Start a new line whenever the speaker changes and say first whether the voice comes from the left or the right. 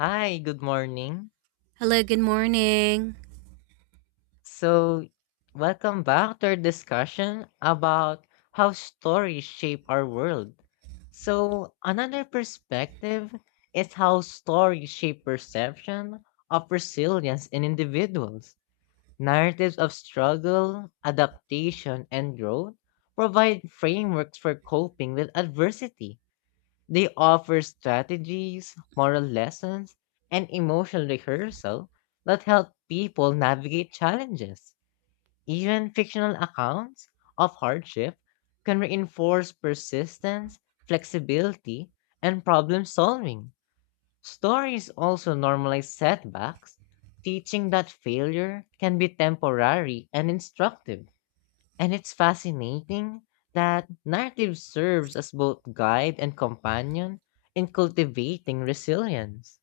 left: Hi, good morning.
right: Hello, good morning.
left: So, welcome back to our discussion about how stories shape our world. So, another perspective is how stories shape perception of resilience in individuals. Narratives of struggle, adaptation, and growth provide frameworks for coping with adversity. They offer strategies, moral lessons, and emotional rehearsal that help people navigate challenges. Even fictional accounts of hardship can reinforce persistence, flexibility, and problem solving. Stories also normalize setbacks, teaching that failure can be temporary and instructive. And it's fascinating that narrative serves as both guide and companion in cultivating resilience.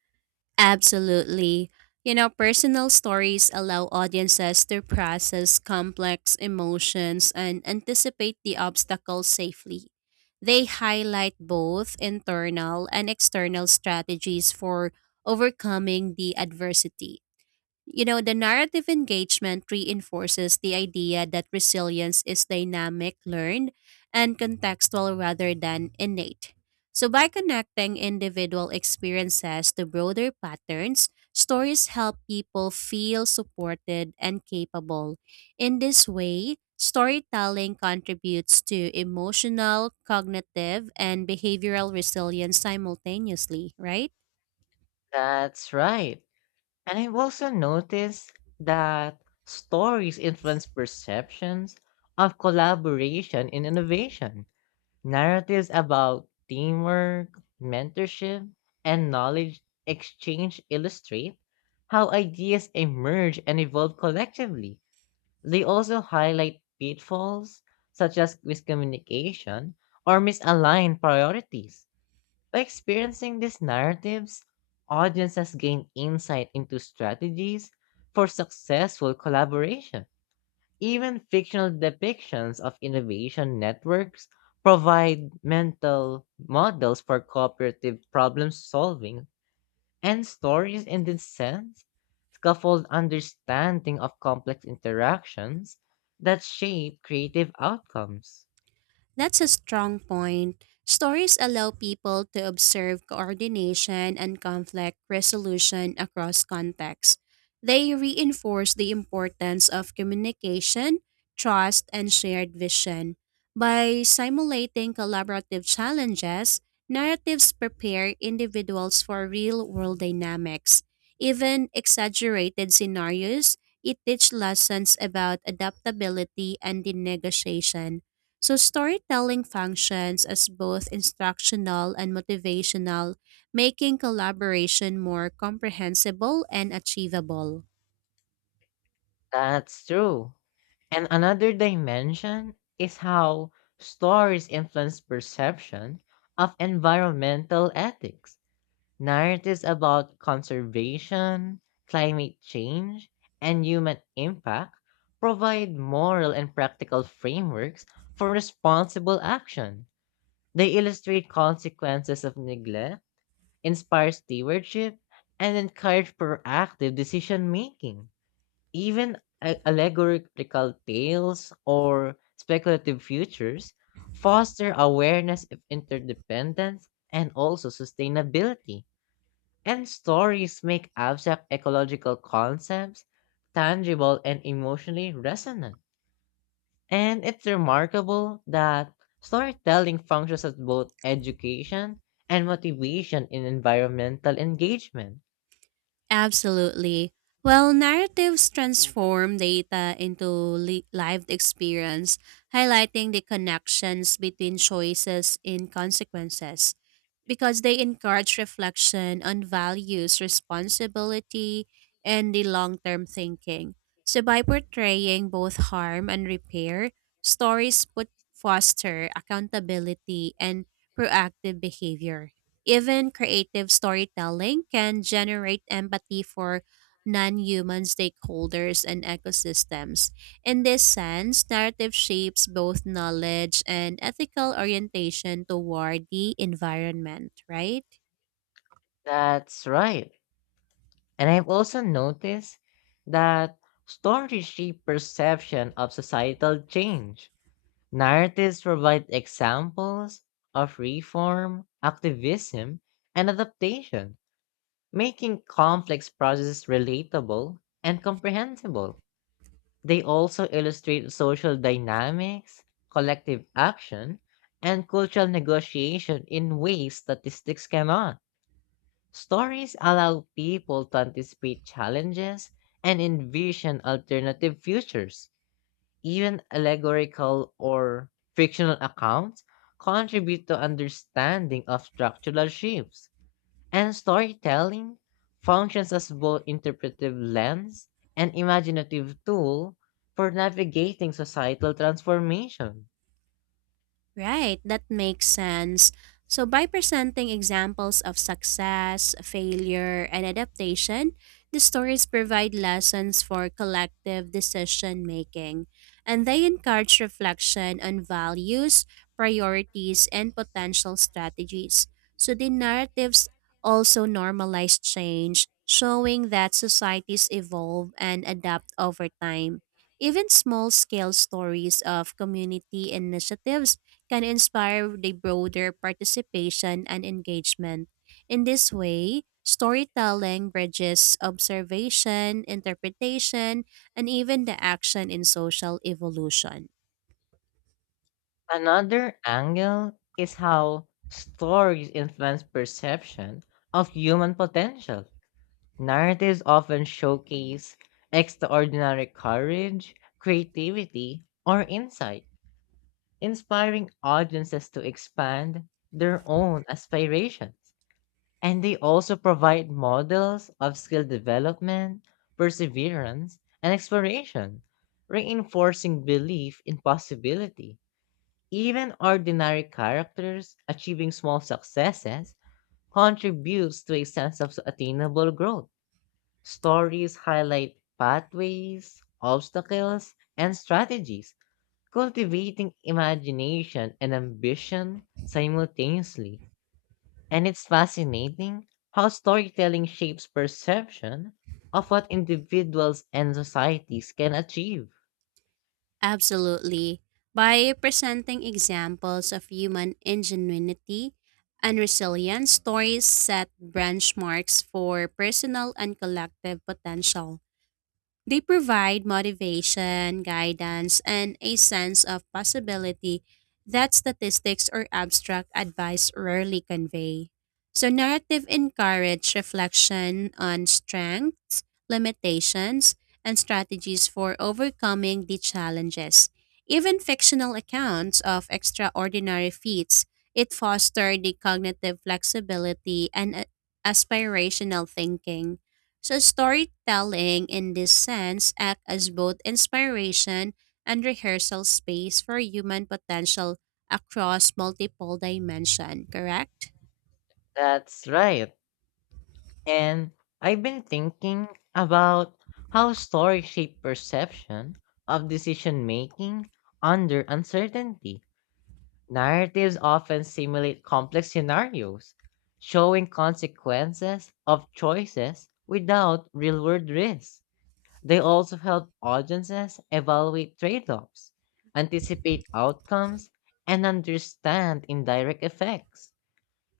right: Absolutely. You know, personal stories allow audiences to process complex emotions and anticipate the obstacles safely. They highlight both internal and external strategies for overcoming the adversity. You know, the narrative engagement reinforces the idea that resilience is dynamic, learned, and contextual rather than innate. So, by connecting individual experiences to broader patterns, stories help people feel supported and capable. In this way, storytelling contributes to emotional, cognitive, and behavioral resilience simultaneously, right?
left: That's right. And I've also noticed that stories influence perceptions of collaboration in innovation. Narratives about teamwork, mentorship, and knowledge exchange illustrate how ideas emerge and evolve collectively. They also highlight pitfalls such as miscommunication or misaligned priorities. By experiencing these narratives, audiences gain insight into strategies for successful collaboration. Even fictional depictions of innovation networks provide mental models for cooperative problem solving, and stories, in this sense, scaffold understanding of complex interactions that shape creative outcomes.
right: That's a strong point. Stories allow people to observe coordination and conflict resolution across contexts. They reinforce the importance of communication, trust, and shared vision. By simulating collaborative challenges, narratives prepare individuals for real world dynamics. Even exaggerated scenarios, it teach lessons about adaptability and the negotiation. So, storytelling functions as both instructional and motivational, making collaboration more comprehensible and achievable.
left: That's true. And another dimension is how stories influence perception of environmental ethics. Narratives about conservation, climate change, and human impact provide moral and practical frameworks for responsible action. They illustrate consequences of neglect, inspire stewardship, and encourage proactive decision making. Even allegorical tales or speculative futures foster awareness of interdependence and also sustainability. And stories make abstract ecological concepts tangible and emotionally resonant. And it's remarkable that storytelling functions as both education and motivation in environmental engagement.
right: Absolutely. Well, narratives transform data into lived experience, highlighting the connections between choices and consequences. Because they encourage reflection on values, responsibility, and the long term thinking. So, by portraying both harm and repair, stories put foster accountability and proactive behavior. Even creative storytelling can generate empathy for non human stakeholders and ecosystems. In this sense, narrative shapes both knowledge and ethical orientation toward the environment, right?
left: That's right. And I've also noticed that stories shape perception of societal change. Narratives provide examples of reform, activism, and adaptation, making complex processes relatable and comprehensible. They also illustrate social dynamics, collective action, and cultural negotiation in ways statistics cannot. Stories allow people to anticipate challenges and envision alternative futures. Even allegorical or fictional accounts contribute to understanding of structural shifts. And storytelling functions as both interpretive lens and imaginative tool for navigating societal transformation.
right: Right, that makes sense. So, by presenting examples of success, failure, and adaptation, the stories provide lessons for collective decision making, and they encourage reflection on values, priorities, and potential strategies. So, the narratives also normalize change, showing that societies evolve and adapt over time. Even small scale stories of community initiatives can inspire the broader participation and engagement. In this way, storytelling bridges observation, interpretation, and even the action in social evolution.
left: Another angle is how stories influence perception of human potential. Narratives often showcase extraordinary courage, creativity, or insight, inspiring audiences to expand their own aspirations. And they also provide models of skill development, perseverance, and exploration, reinforcing belief in possibility. Even ordinary characters achieving small successes contributes to a sense of attainable growth. Stories highlight pathways, obstacles, and strategies, cultivating imagination and ambition simultaneously. And it's fascinating how storytelling shapes perception of what individuals and societies can achieve.
right: Absolutely. By presenting examples of human ingenuity and resilience, stories set benchmarks for personal and collective potential. They provide motivation, guidance, and a sense of possibility that statistics or abstract advice rarely convey. So, narrative encourage reflection on strengths, limitations, and strategies for overcoming the challenges. Even fictional accounts of extraordinary feats, it foster the cognitive flexibility and aspirational thinking. So storytelling in this sense act as both inspiration and rehearsal space for human potential across multiple dimension, correct?
left: That's right. And I've been thinking about how stories shape perception of decision making under uncertainty. Narratives often simulate complex scenarios, showing consequences of choices without real world risks. They also help audiences evaluate trade offs, anticipate outcomes, and understand indirect effects.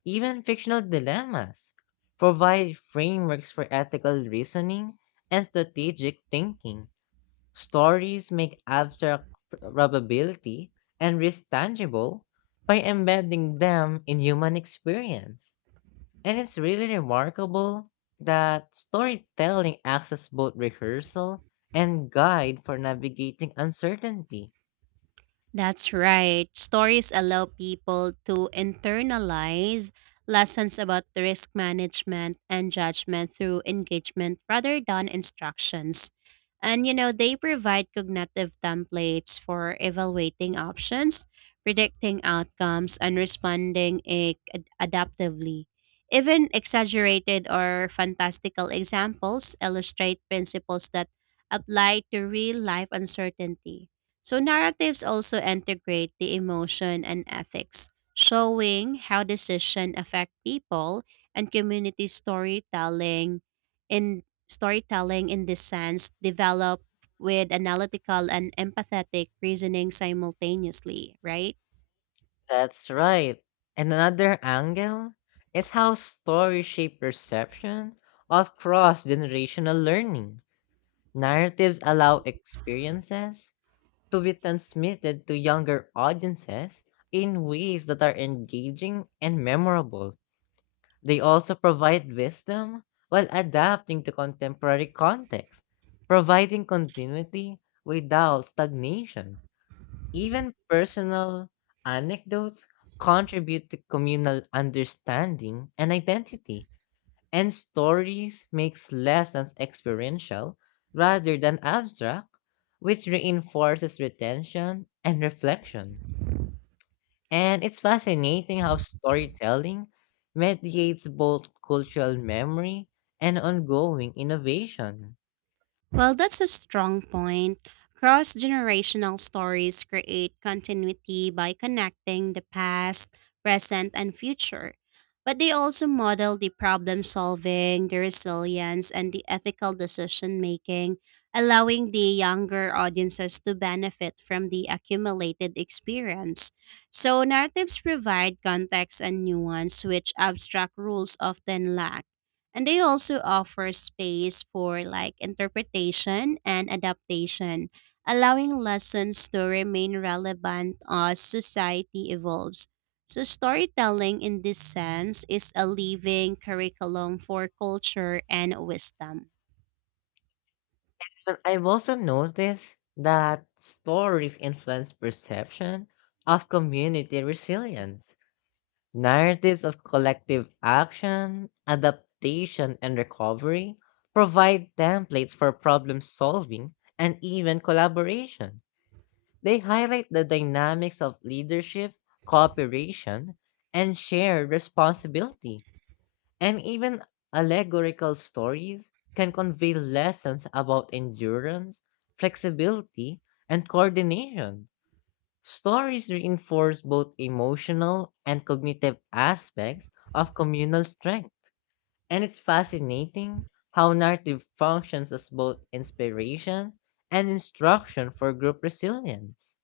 left: Even fictional dilemmas provide frameworks for ethical reasoning and strategic thinking. Stories make abstract probability and risk tangible by embedding them in human experience. And it's really remarkable that storytelling acts as both rehearsal and guide for navigating uncertainty.
right: That's right. Stories allow people to internalize lessons about the risk management and judgment through engagement rather than instructions. And you know, they provide cognitive templates for evaluating options, predicting outcomes, and responding adaptively. Even exaggerated or fantastical examples illustrate principles that apply to real life uncertainty. So narratives also integrate the emotion and ethics, showing how decision affect people and community storytelling in storytelling in this sense develop with analytical and empathetic reasoning simultaneously, right?
left: That's right. And another angle is how stories shape perception of cross generational learning. Narratives allow experiences to be transmitted to younger audiences in ways that are engaging and memorable. They also provide wisdom while adapting to contemporary contexts, providing continuity without stagnation. Even personal anecdotes contribute to communal understanding and identity, and stories makes lessons experiential rather than abstract, which reinforces retention and reflection. And it's fascinating how storytelling mediates both cultural memory and ongoing innovation.
right: Well, that's a strong point. Cross generational stories create continuity by connecting the past, present, and future. But they also model the problem solving, the resilience, and the ethical decision making, allowing the younger audiences to benefit from the accumulated experience. So, narratives provide context and nuance, which abstract rules often lack. And they also offer space for like interpretation and adaptation, allowing lessons to remain relevant as society evolves. So, storytelling in this sense is a living curriculum for culture and wisdom.
left: And I've also noticed that stories influence perception of community resilience. Narratives of collective action, adaptation, and recovery provide templates for problem solving and even collaboration. They highlight the dynamics of leadership, cooperation, and shared responsibility. And even allegorical stories can convey lessons about endurance, flexibility, and coordination. Stories reinforce both emotional and cognitive aspects of communal strength. And it's fascinating how narrative functions as both inspiration and instruction for group resilience.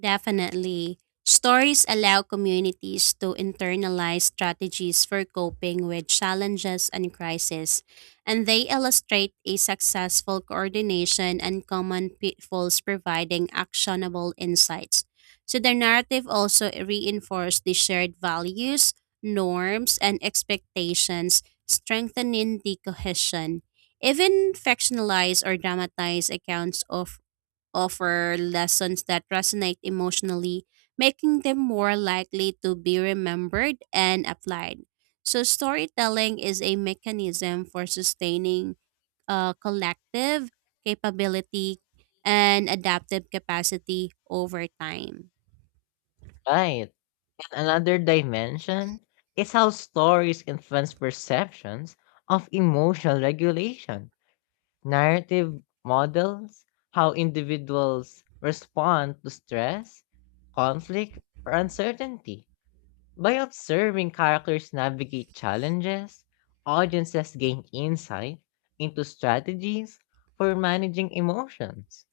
right: Definitely. Stories allow communities to internalize strategies for coping with challenges and crisis, and they illustrate a successful coordination and common pitfalls, providing actionable insights. So, the narrative also reinforces the shared values, norms, and expectations, strengthening the cohesion. Even fictionalized or dramatized accounts of offer lessons that resonate emotionally, making them more likely to be remembered and applied. So, storytelling is a mechanism for sustaining collective capability and adaptive capacity over time.
left: Right. Another dimension is how stories influence perceptions of emotional regulation. Narrative models how individuals respond to stress, conflict, or uncertainty. By observing characters navigate challenges, audiences gain insight into strategies for managing emotions.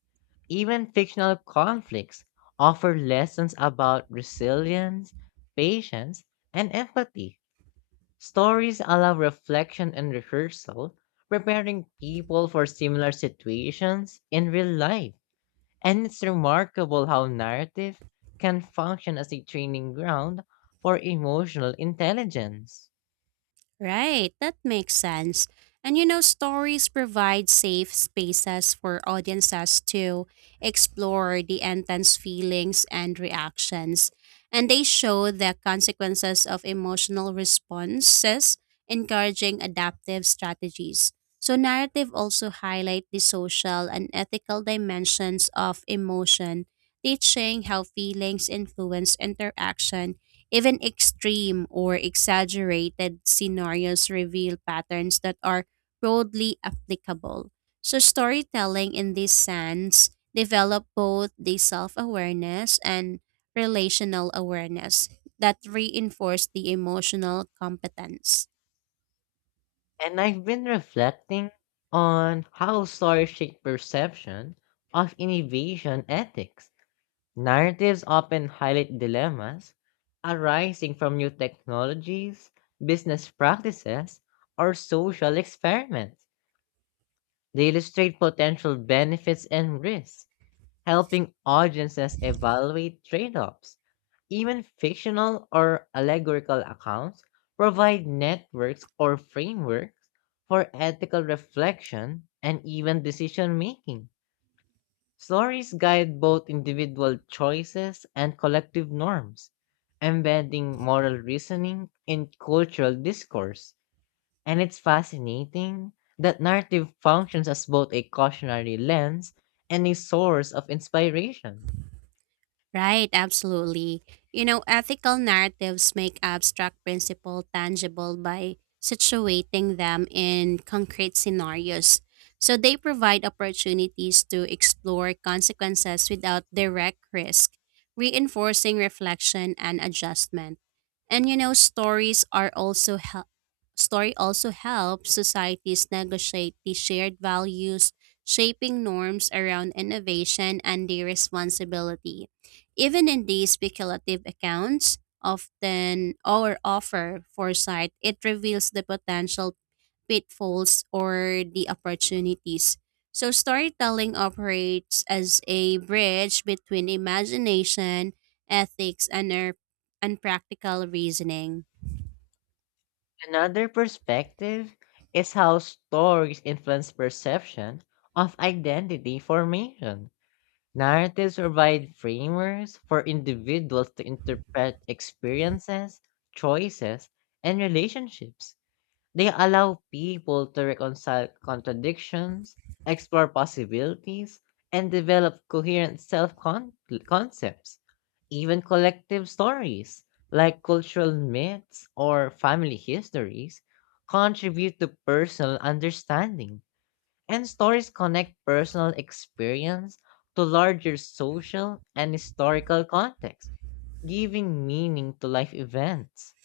left: Even fictional conflicts offer lessons about resilience, patience, and empathy. Stories allow reflection and rehearsal, preparing people for similar situations in real life. And it's remarkable how narrative can function as a training ground for emotional intelligence.
right: Right, that makes sense. And you know, stories provide safe spaces for audiences to explore the intense feelings and reactions. And they show the consequences of emotional responses, encouraging adaptive strategies. So, narrative also highlight the social and ethical dimensions of emotion, teaching how feelings influence interaction even extreme or exaggerated scenarios reveal patterns that are broadly applicable. So, storytelling in this sense develop both the self awareness and relational awareness that reinforce the emotional competence.
left: And I've been reflecting on how stories shape perception of innovation ethics. Narratives often highlight dilemmas arising from new technologies, business practices, or social experiments. They illustrate potential benefits and risks, helping audiences evaluate trade offs. Even fictional or allegorical accounts provide networks or frameworks for ethical reflection and even decision making. Stories guide both individual choices and collective norms, embedding moral reasoning in cultural discourse. And it's fascinating that narrative functions as both a cautionary lens and a source of inspiration.
right: Right, absolutely. You know, ethical narratives make abstract principle tangible by situating them in concrete scenarios. So they provide opportunities to explore consequences without direct risk, reinforcing reflection and adjustment. And you know, stories are also help story also helps societies negotiate the shared values, shaping norms around innovation and the responsibility. Even in these speculative accounts, often or offer foresight, it reveals the potential pitfalls or the opportunities. So storytelling operates as a bridge between imagination, ethics, and practical reasoning.
left: Another perspective is how stories influence perception of identity formation. Narratives provide frameworks for individuals to interpret experiences, choices, and relationships. They allow people to reconcile contradictions, explore possibilities, and develop coherent self concepts. Even collective stories, like cultural myths or family histories, contribute to personal understanding, and stories connect personal experience to larger social and historical context, giving meaning to life events.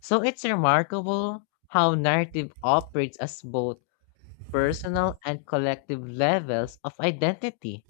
left: So it's remarkable how narrative operates as both personal and collective levels of identity.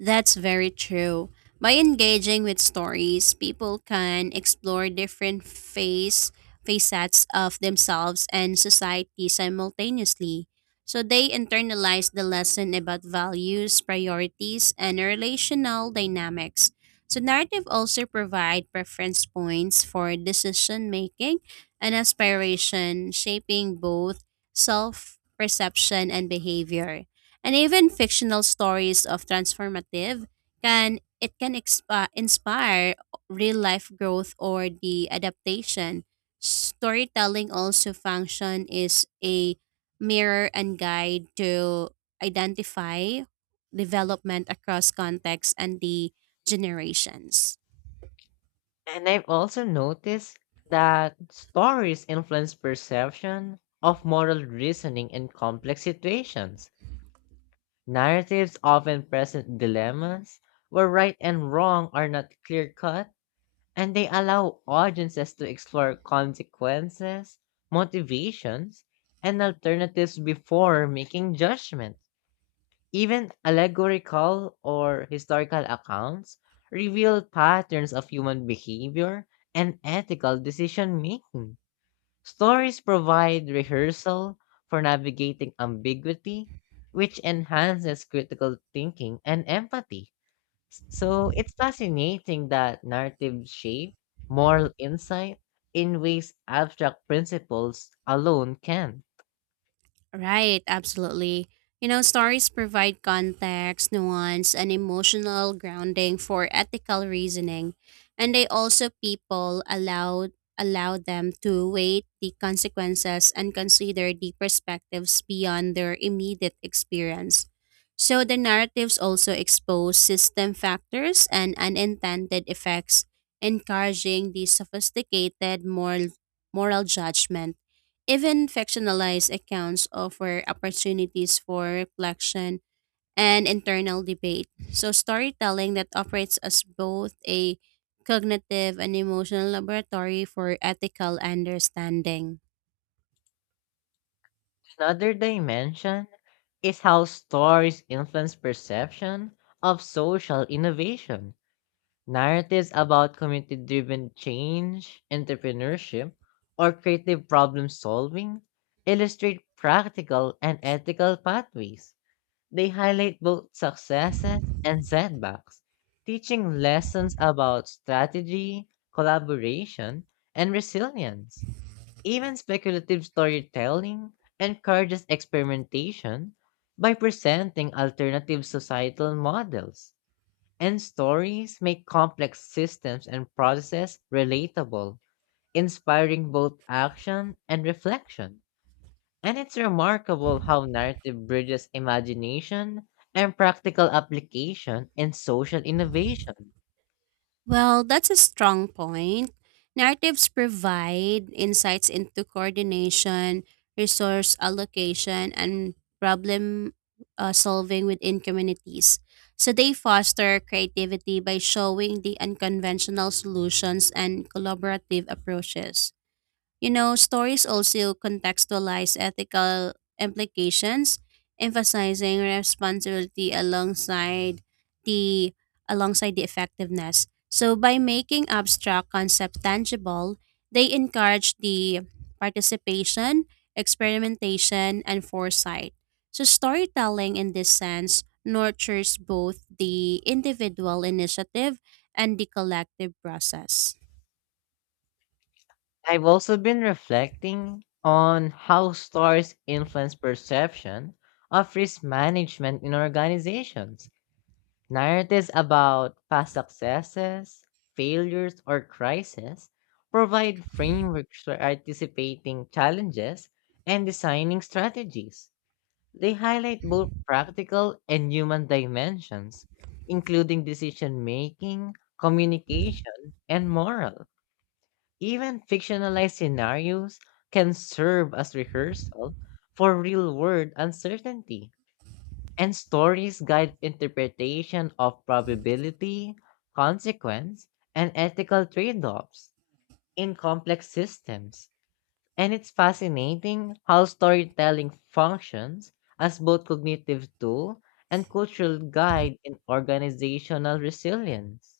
right: That's very true. By engaging with stories, people can explore different facets of themselves and society simultaneously. So they internalize the lesson about values, priorities, and relational dynamics. So narrative also provide preference points for decision making and aspiration, shaping both self perception and behavior and even fictional stories of transformative can it can inspire real life growth or the adaptation storytelling also function is a mirror and guide to identify development across contexts and the generations.
left: And I've also noticed that stories influence perception of moral reasoning in complex situations. Narratives often present dilemmas where right and wrong are not clear cut, and they allow audiences to explore consequences, motivations, and alternatives before making judgments. Even allegorical or historical accounts reveal patterns of human behavior and ethical decision making. Stories provide rehearsal for navigating ambiguity, which enhances critical thinking and empathy. So it's fascinating that narratives shape moral insight in ways abstract principles alone can.
right: Right, absolutely. You know, stories provide context, nuance, and emotional grounding for ethical reasoning, and they also people allow allow them to weigh the consequences and consider the perspectives beyond their immediate experience. So the narratives also expose system factors and unintended effects, encouraging the sophisticated moral judgment. Even fictionalized accounts offer opportunities for reflection and internal debate. So, storytelling that operates as both a cognitive and emotional laboratory for ethical understanding.
left: Another dimension is how stories influence perception of social innovation. Narratives about community driven change, entrepreneurship, or creative problem solving illustrate practical and ethical pathways. They highlight both successes and setbacks, teaching lessons about strategy, collaboration, and resilience. Even speculative storytelling encourages experimentation by presenting alternative societal models. And stories make complex systems and processes relatable, inspiring both action and reflection. And it's remarkable how narrative bridges imagination and practical application in social innovation.
right: Well, that's a strong point. Narratives provide insights into coordination, resource allocation, and problem solving within communities. So they foster creativity by showing the unconventional solutions and collaborative approaches. You know, stories also contextualize ethical implications, emphasizing responsibility the alongside the effectiveness. So by making abstract concepts tangible, they encourage the participation, experimentation, and foresight. So storytelling in this sense nurtures both the individual initiative and the collective process.
left: I've also been reflecting on how stories influence perception of risk management in organizations. Narratives about past successes, failures, or crises provide frameworks for anticipating challenges and designing strategies. They highlight both practical and human dimensions, including decision making, communication, and moral. Even fictionalized scenarios can serve as rehearsal for real world uncertainty. And stories guide interpretation of probability, consequence, and ethical trade offs in complex systems. And it's fascinating how storytelling functions as both cognitive tool and cultural guide in organizational resilience.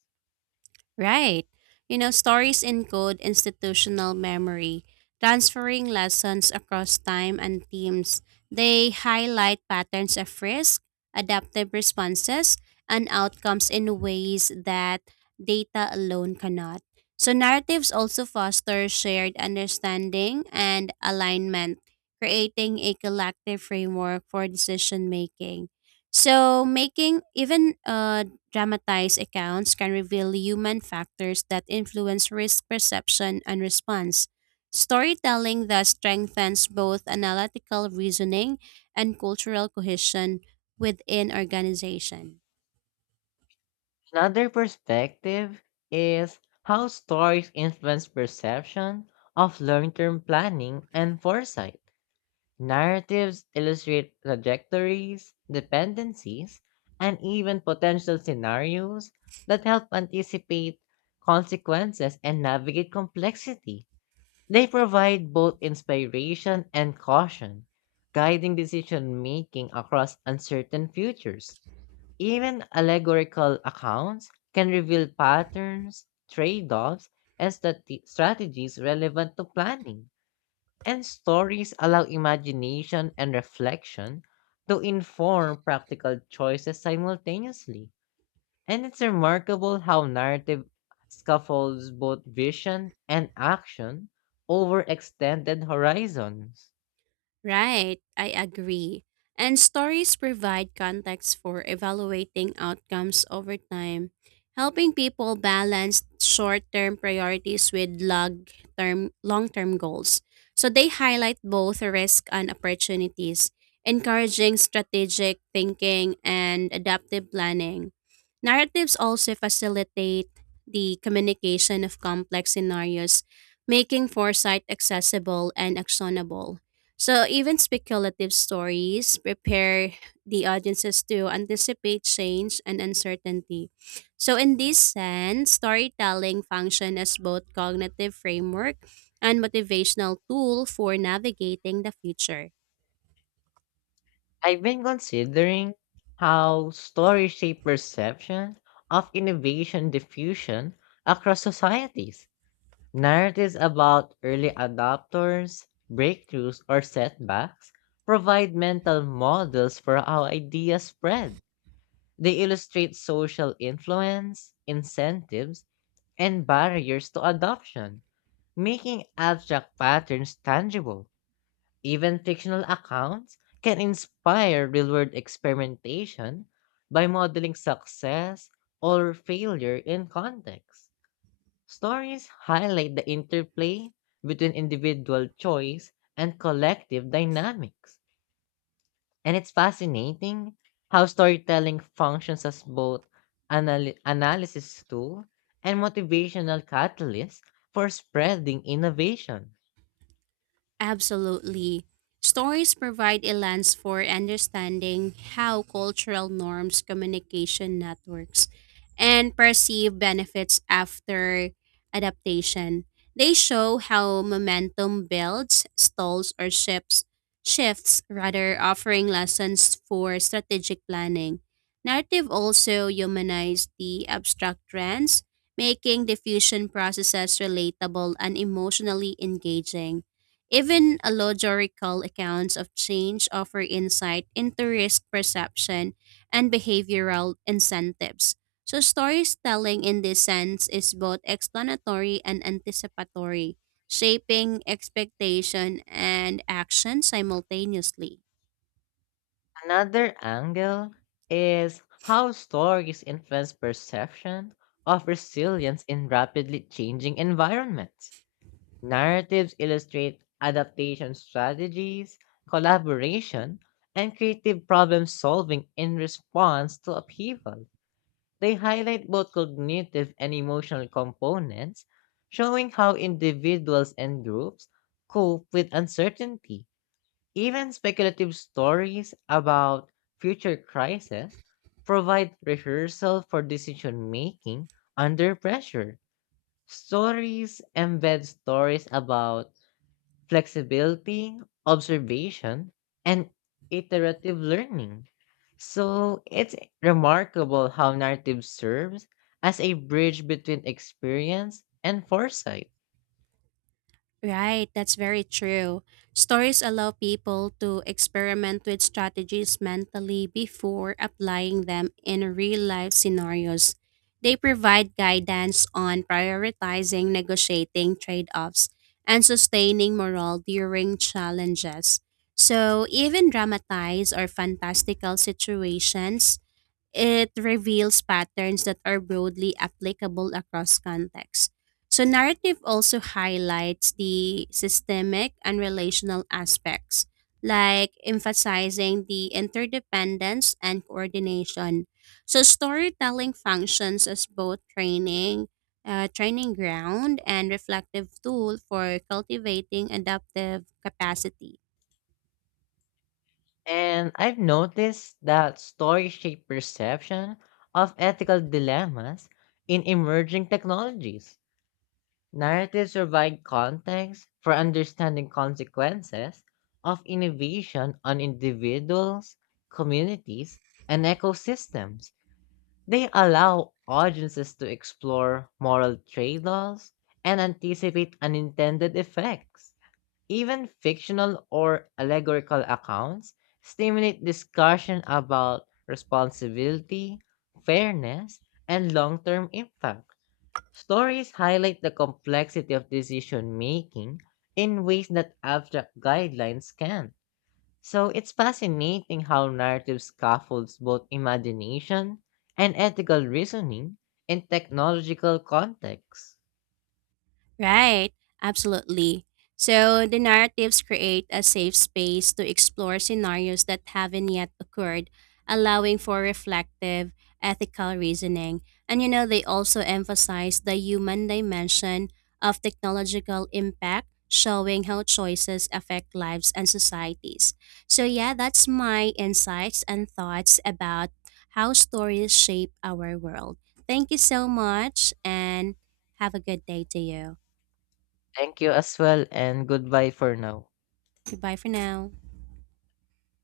right: Right. You know, stories encode institutional memory, transferring lessons across time and teams. They highlight patterns of risk, adaptive responses, and outcomes in ways that data alone cannot. So, narratives also foster shared understanding and alignment, creating a collective framework for decision making. So, making even dramatized accounts can reveal human factors that influence risk perception and response. Storytelling thus strengthens both analytical reasoning and cultural cohesion within organization.
left: Another perspective is how stories influence perception of long term planning and foresight. Narratives illustrate trajectories, dependencies, and even potential scenarios that help anticipate consequences and navigate complexity. They provide both inspiration and caution, guiding decision making across uncertain futures. Even allegorical accounts can reveal patterns, trade offs, and strategies relevant to planning, and stories allow imagination and reflection to inform practical choices simultaneously. And it's remarkable how narrative scaffolds both vision and action over extended horizons.
right: Right, I agree. And stories provide context for evaluating outcomes over time, helping people balance short-term priorities with long-term goals. So they highlight both risk and opportunities, encouraging strategic thinking and adaptive planning. Narratives also facilitate the communication of complex scenarios, making foresight accessible and actionable. So even speculative stories prepare the audiences to anticipate change and uncertainty. So in this sense, storytelling function as both cognitive framework and motivational tool for navigating the future.
left: I've been considering how stories shape perception of innovation diffusion across societies. Narratives about early adopters, breakthroughs, or setbacks provide mental models for how ideas spread. They illustrate social influence, incentives, and barriers to adoption, making abstract patterns tangible. Even fictional accounts can inspire real world experimentation by modeling success or failure in context. Stories highlight the interplay between individual choice and collective dynamics. And it's fascinating how storytelling functions as both analysis tool and motivational catalyst for spreading innovation.
right: Absolutely. Stories provide a lens for understanding how cultural norms, communication networks, and perceived benefits after adaptation. They show how momentum builds, stalls, or shifts rather offering lessons for strategic planning. Narrative also humanize the abstract trends, making diffusion processes relatable and emotionally engaging. Even allegorical accounts of change offer insight into risk perception and behavioral incentives. So, storytelling in this sense is both explanatory and anticipatory, shaping expectation and action simultaneously.
left: Another angle is how stories influence perception of resilience in rapidly changing environments. Narratives illustrate adaptation strategies, collaboration, and creative problem solving in response to upheaval. They highlight both cognitive and emotional components, showing how individuals and groups cope with uncertainty. Even speculative stories about future crises provide rehearsal for decision making under pressure. Stories embed stories about flexibility, observation, and iterative learning. So it's remarkable how narrative serves as a bridge between experience and foresight.
right: Right, that's very true. Stories allow people to experiment with strategies mentally before applying them in real life scenarios. They provide guidance on prioritizing, negotiating trade offs, and sustaining morale during challenges. So, even dramatized or fantastical situations it reveals patterns that are broadly applicable across contexts. So, narrative also highlights the systemic and relational aspects, like emphasizing the interdependence and coordination. So, storytelling functions as both training ground, and reflective tool for cultivating adaptive capacity.
left: And I've noticed that stories shape perception of ethical dilemmas in emerging technologies. Narratives provide context for understanding consequences of innovation on individuals, communities, and ecosystems. They allow audiences to explore moral trade offs and anticipate unintended effects. Even fictional or allegorical accounts stimulate discussion about responsibility, fairness, and long term impact. Stories highlight the complexity of decision making in ways that abstract guidelines can. So it's fascinating how narrative scaffolds both imagination and ethical reasoning in technological contexts.
right: Right, absolutely. So the narratives create a safe space to explore scenarios that haven't yet occurred, allowing for reflective, ethical reasoning. And you know, they also emphasize the human dimension of technological impact, showing how choices affect lives and societies. So, yeah, that's my insights and thoughts about how stories shape our world. Thank you so much and have a good day to you.
left: Thank you as well, and goodbye for now.
right: Goodbye for now.